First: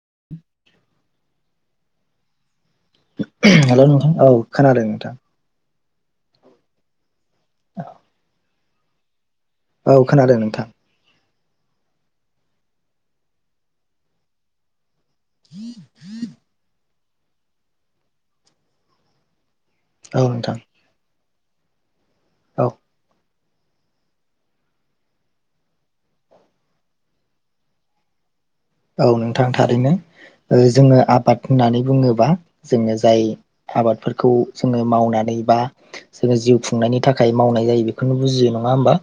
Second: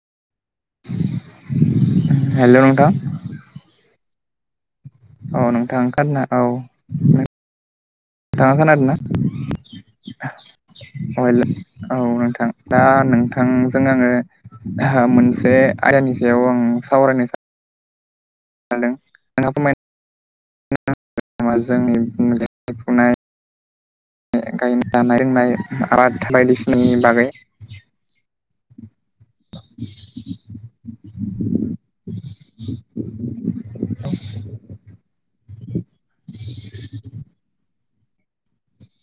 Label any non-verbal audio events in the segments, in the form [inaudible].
[inaudible] [unintelligible] हेल' hello नोंथां औ खोनादों नोंथां औ नोंथाङा ओंखारना औ [inaudible] [unintelligible] खोनादों ना औ खोनादों नोंथां हेल' औ नोंथां दा नोंथांजों आङो मोनसे आयदानि सायाव आं सावरायनो सानो सान्दों नोंहा फोरमायनो औ नोंथां मा जोंनि औ गायनाय [inaudible] [unintelligible] गायनाय जानाय लोंनाय आबाद बायदिसिनानि बागै औ नोंथां थारैनो जोङो आबाद होननानै बुङोबा जोङो जाय आबादफोरखौ जोङो मावनानै जोङो जिउ खुंनायनि थाखाय मावनाय जायो बेखौनो बुजियो नङा होमबा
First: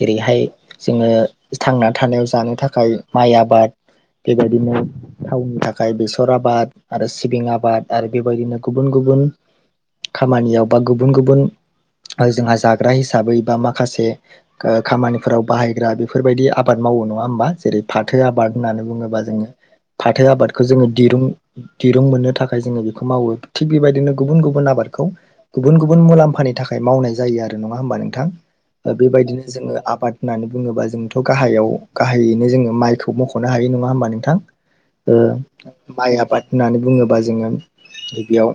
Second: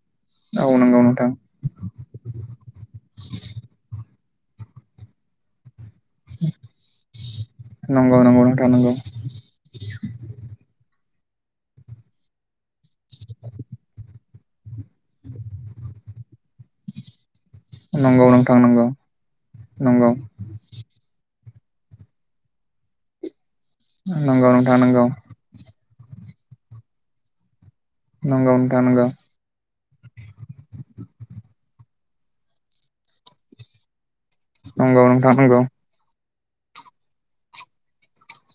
जेरैहाय औ नंगौ जोङो नोंथां थांना थानायाव जानो थाखाय माइ आबाद बेबायदिनो थावनि थाखाय थाखाय बेसर आबाद आरो सिबिं आबाद आरो नंगौ नंगौ बेबायदिनो नोंथां गुबुन नंगौ गुबुन खामानियाव बा गुबुन गुबुन जोंहा जाग्रा हिसाबै बा माखासे ओ खामानिफोराव बाहायग्रा बेफोरबायदि आबाद मावो नङा होमबा जेरै फाथो नंगौ आबाद नोंथां होननानै नंगौ बुङोबा जोङो नंगौ फाथो आबादखौ जोङो दिरुं दिरुं मोननो थाखाय जोङो बेखौ मावो थिग बेबायदिनो गुबुन नंगौ गुबुन नोंथां नंगौ आबादखौ गुबुन गुबुन मुलाम्फानि थाखाय मावनाय जायो आरो आरो नङा होमबा नोंथां नंगौ बेबायदिनो जोङो आबाद होननानै बुङोबा जोंथ' गाहायाव गाहायैनो जोङो माइखौ मख'नो हायो नङा होमबा नोंथां ओ नोंथां नंगौ माइ आबाद होननानै बुङोब्ला जोङो गिबियाव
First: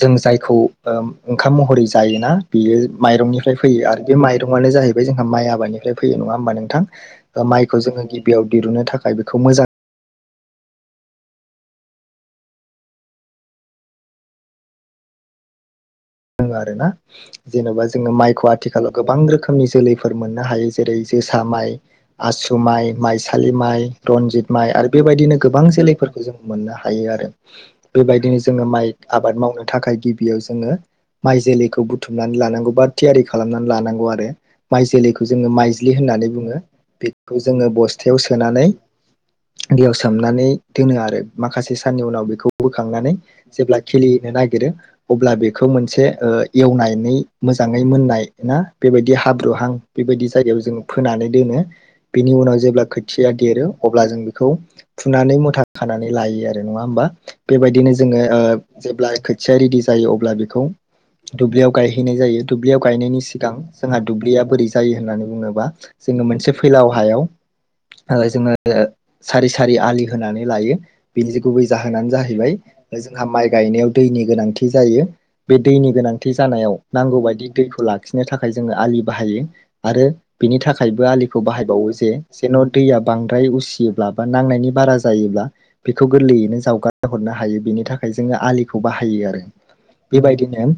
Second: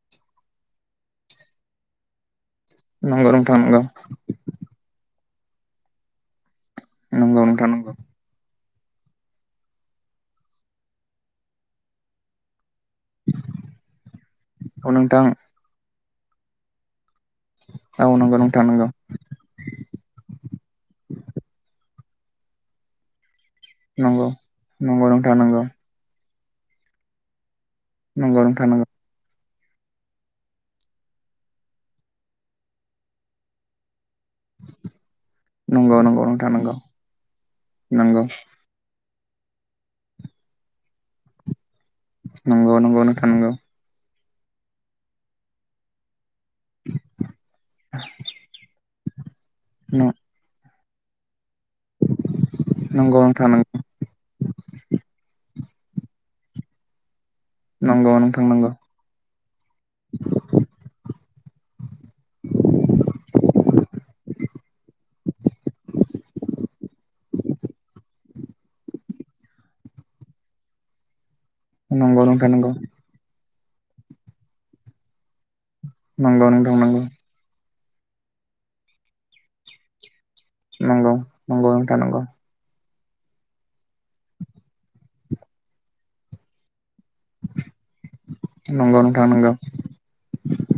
जों जायखौ ओ ओंखाम महरै जायोना बियो नंगौ माइरंनिफ्राय नोंथां नंगौ फैयो आरो बे माइरंआनो जाहैबाय जोंहा माइ आबादनिफ्राय फैयो नङा होमबा नों नंगौ नोंथां नोंथां नंगौ नोंथां माइखौ नंगौ जोंङो गिबियाव दिरुनो थाखाय बेखौ मोजां औ नोंथां दों आरो ना जेनबा औ जोंङो नंगौ माइखौ नोंथां नंगौ आथिखालाव गोबां रोखोमनि जोलैफोर मोननो हायो जेरै जोसा माइ आसु माइ माइसालि माइ नंगौ रनजित माइ आरो नंगौ नोंथां बेबायदिनो नंगौ गोबां जोलैफोरखौ मोननो हायो आरो बेबायदिनो नंगौ नोंथां जोंङो नंगौ माइ आबाद मावनो थाखाय गिबियाव जोंङो। माइ जोलैखौ बुथुमनानै लानांगौ बा थियारि खालामनानै लानांगौ आरो माइ जोलैखौ जोंङो माइजलि नंगौ नंगौ होननानै नोंथां बुङो नंगौ बेखौ जोंङो बस्थायाव नंगौ सोनानै दैयाव सोमनानै दोनो आरो माखासे साननि उनाव बेखौ नंगौ नंगौ बोखांनानै नोंथां जेब्ला खिलि नागिरो अब्ला बेखौ मोनसे ओ एवनानै मोजाङै मोननाय ना बेबायदि हाब्रुहां बेबायदि जायगायाव जों फोनानै दोनो बिनि उनाव जेब्ला खोथिया देरो नंगौ अब्ला जों बेखौ फुनानै मुथा खानानै लायो आरो नङा होमबा बेबायदिनो नंगौ जोंङो नोंथां नंगौ ओ जेब्ला खोथिया रेडि जायो अब्ला बेखौ दुब्लियाव गायहैनाय जायो दुब्लियाव गायनायनि सिगां जोंहा दुब्लिया बोरै जायो होननानै बुङोबा जोंङो मोनसे फैलाव हायाव ओ जोंङो सारि सारि आलि होनानै लायो बेनि गुबै जाहोनानो नोंथां जाहैबाय नंगौ जोंहा माइ गायनायाव दैनि गोनांथि जायो। बे दैनि गोनांथि जानायाव नांगौ बायदि दैखौ लाखिनो थाखाय जोंङो आलि बाहायो आरो बिनि थाखायबो नंगौ आलिखौ बाहायबावो नोंथां जे नंगौ जेन' दैया बांद्राय उसियोब्ला बा नांनायनि बारा जायोब्ला बेखौ गोरलैयैनो जावगार हरनो हायो बिनि थाखाय जोंङो आलिखौ नंगौ नोंथां नंगौ नोंथां नंगौ नोंथां बाहायो आरो नंगौ बायदि नेम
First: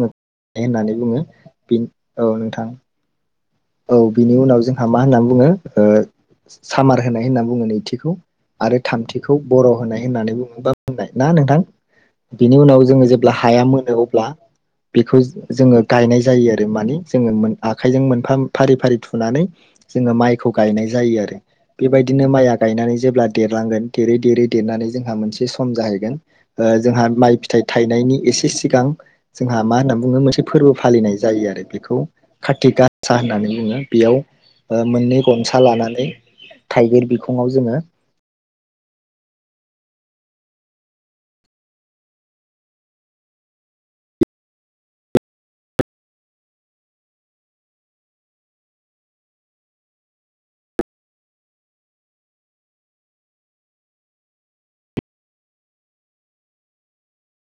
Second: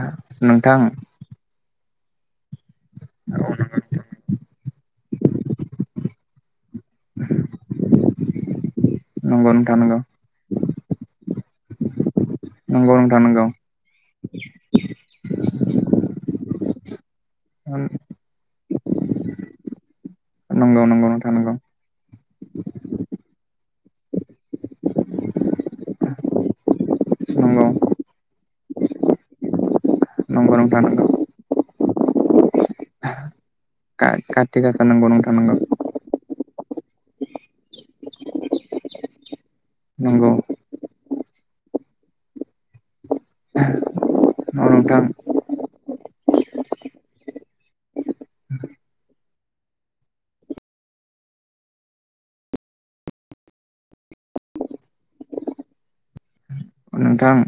ए नंगौ होननानै बुङो बे औ नोंथां औ बिनि उनाव जोंहा मा होननानै बुङो ओ सामार होनाय होनना बुङो नैथिखौ आरो थामथिखौ बर होनाय होननानै बुङो बुंनाय ना नोंथां बिनि उनाव जोंङो नोंथां जेब्ला नंगौ हाया मोनो अब्ला बेखौ जोंङो गायनाय जायो आरो आरो मानि जोंङो मोन नोंथां आखाइजों मोनफा दै फारि थुनानै जोंङो मायखौ नंगौ नोंथां नंगौ गायनाय जायो नोंथां आरो नंगौ बेबायदिनो माया गायनानै जेब्ला देरलां लांगोन देरै देरै देरनानै जोंहा मोनसे सम जाहैगोन ओ जोंहा माइ फिथाइ नंगौ थायनायनि एसे सिगां जोंहा मा होनना बुङो मोनसे नंगौ फोरबो नोंथां नंगौ फालिनाय जायो आरो बेखौ कारतिक का होननानै बुङो बेयाव काति गासा नंगौ मोननै नोंथां नंगौ गनसा लानानै थाइगिर बिखङाव जोंङो नंगौ औ नोंथां नोंथां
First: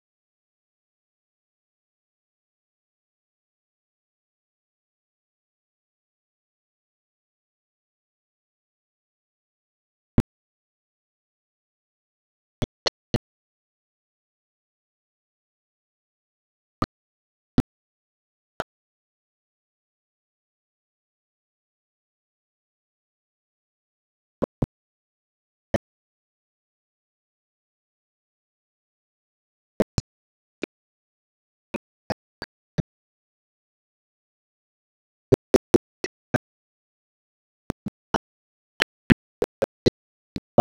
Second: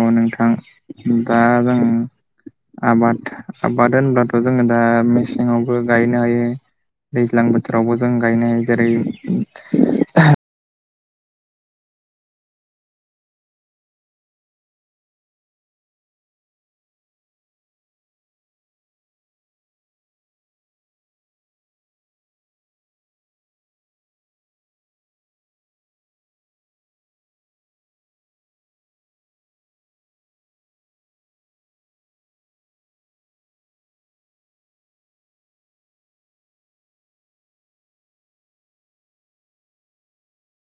औ नोंथां दा जों आबाद आबाद होनब्लाथ जोंङो दा मेसेङावबो गायनो हायो। दैज्लां बोथोरावबो जों गायनाय जेरै [inaudible]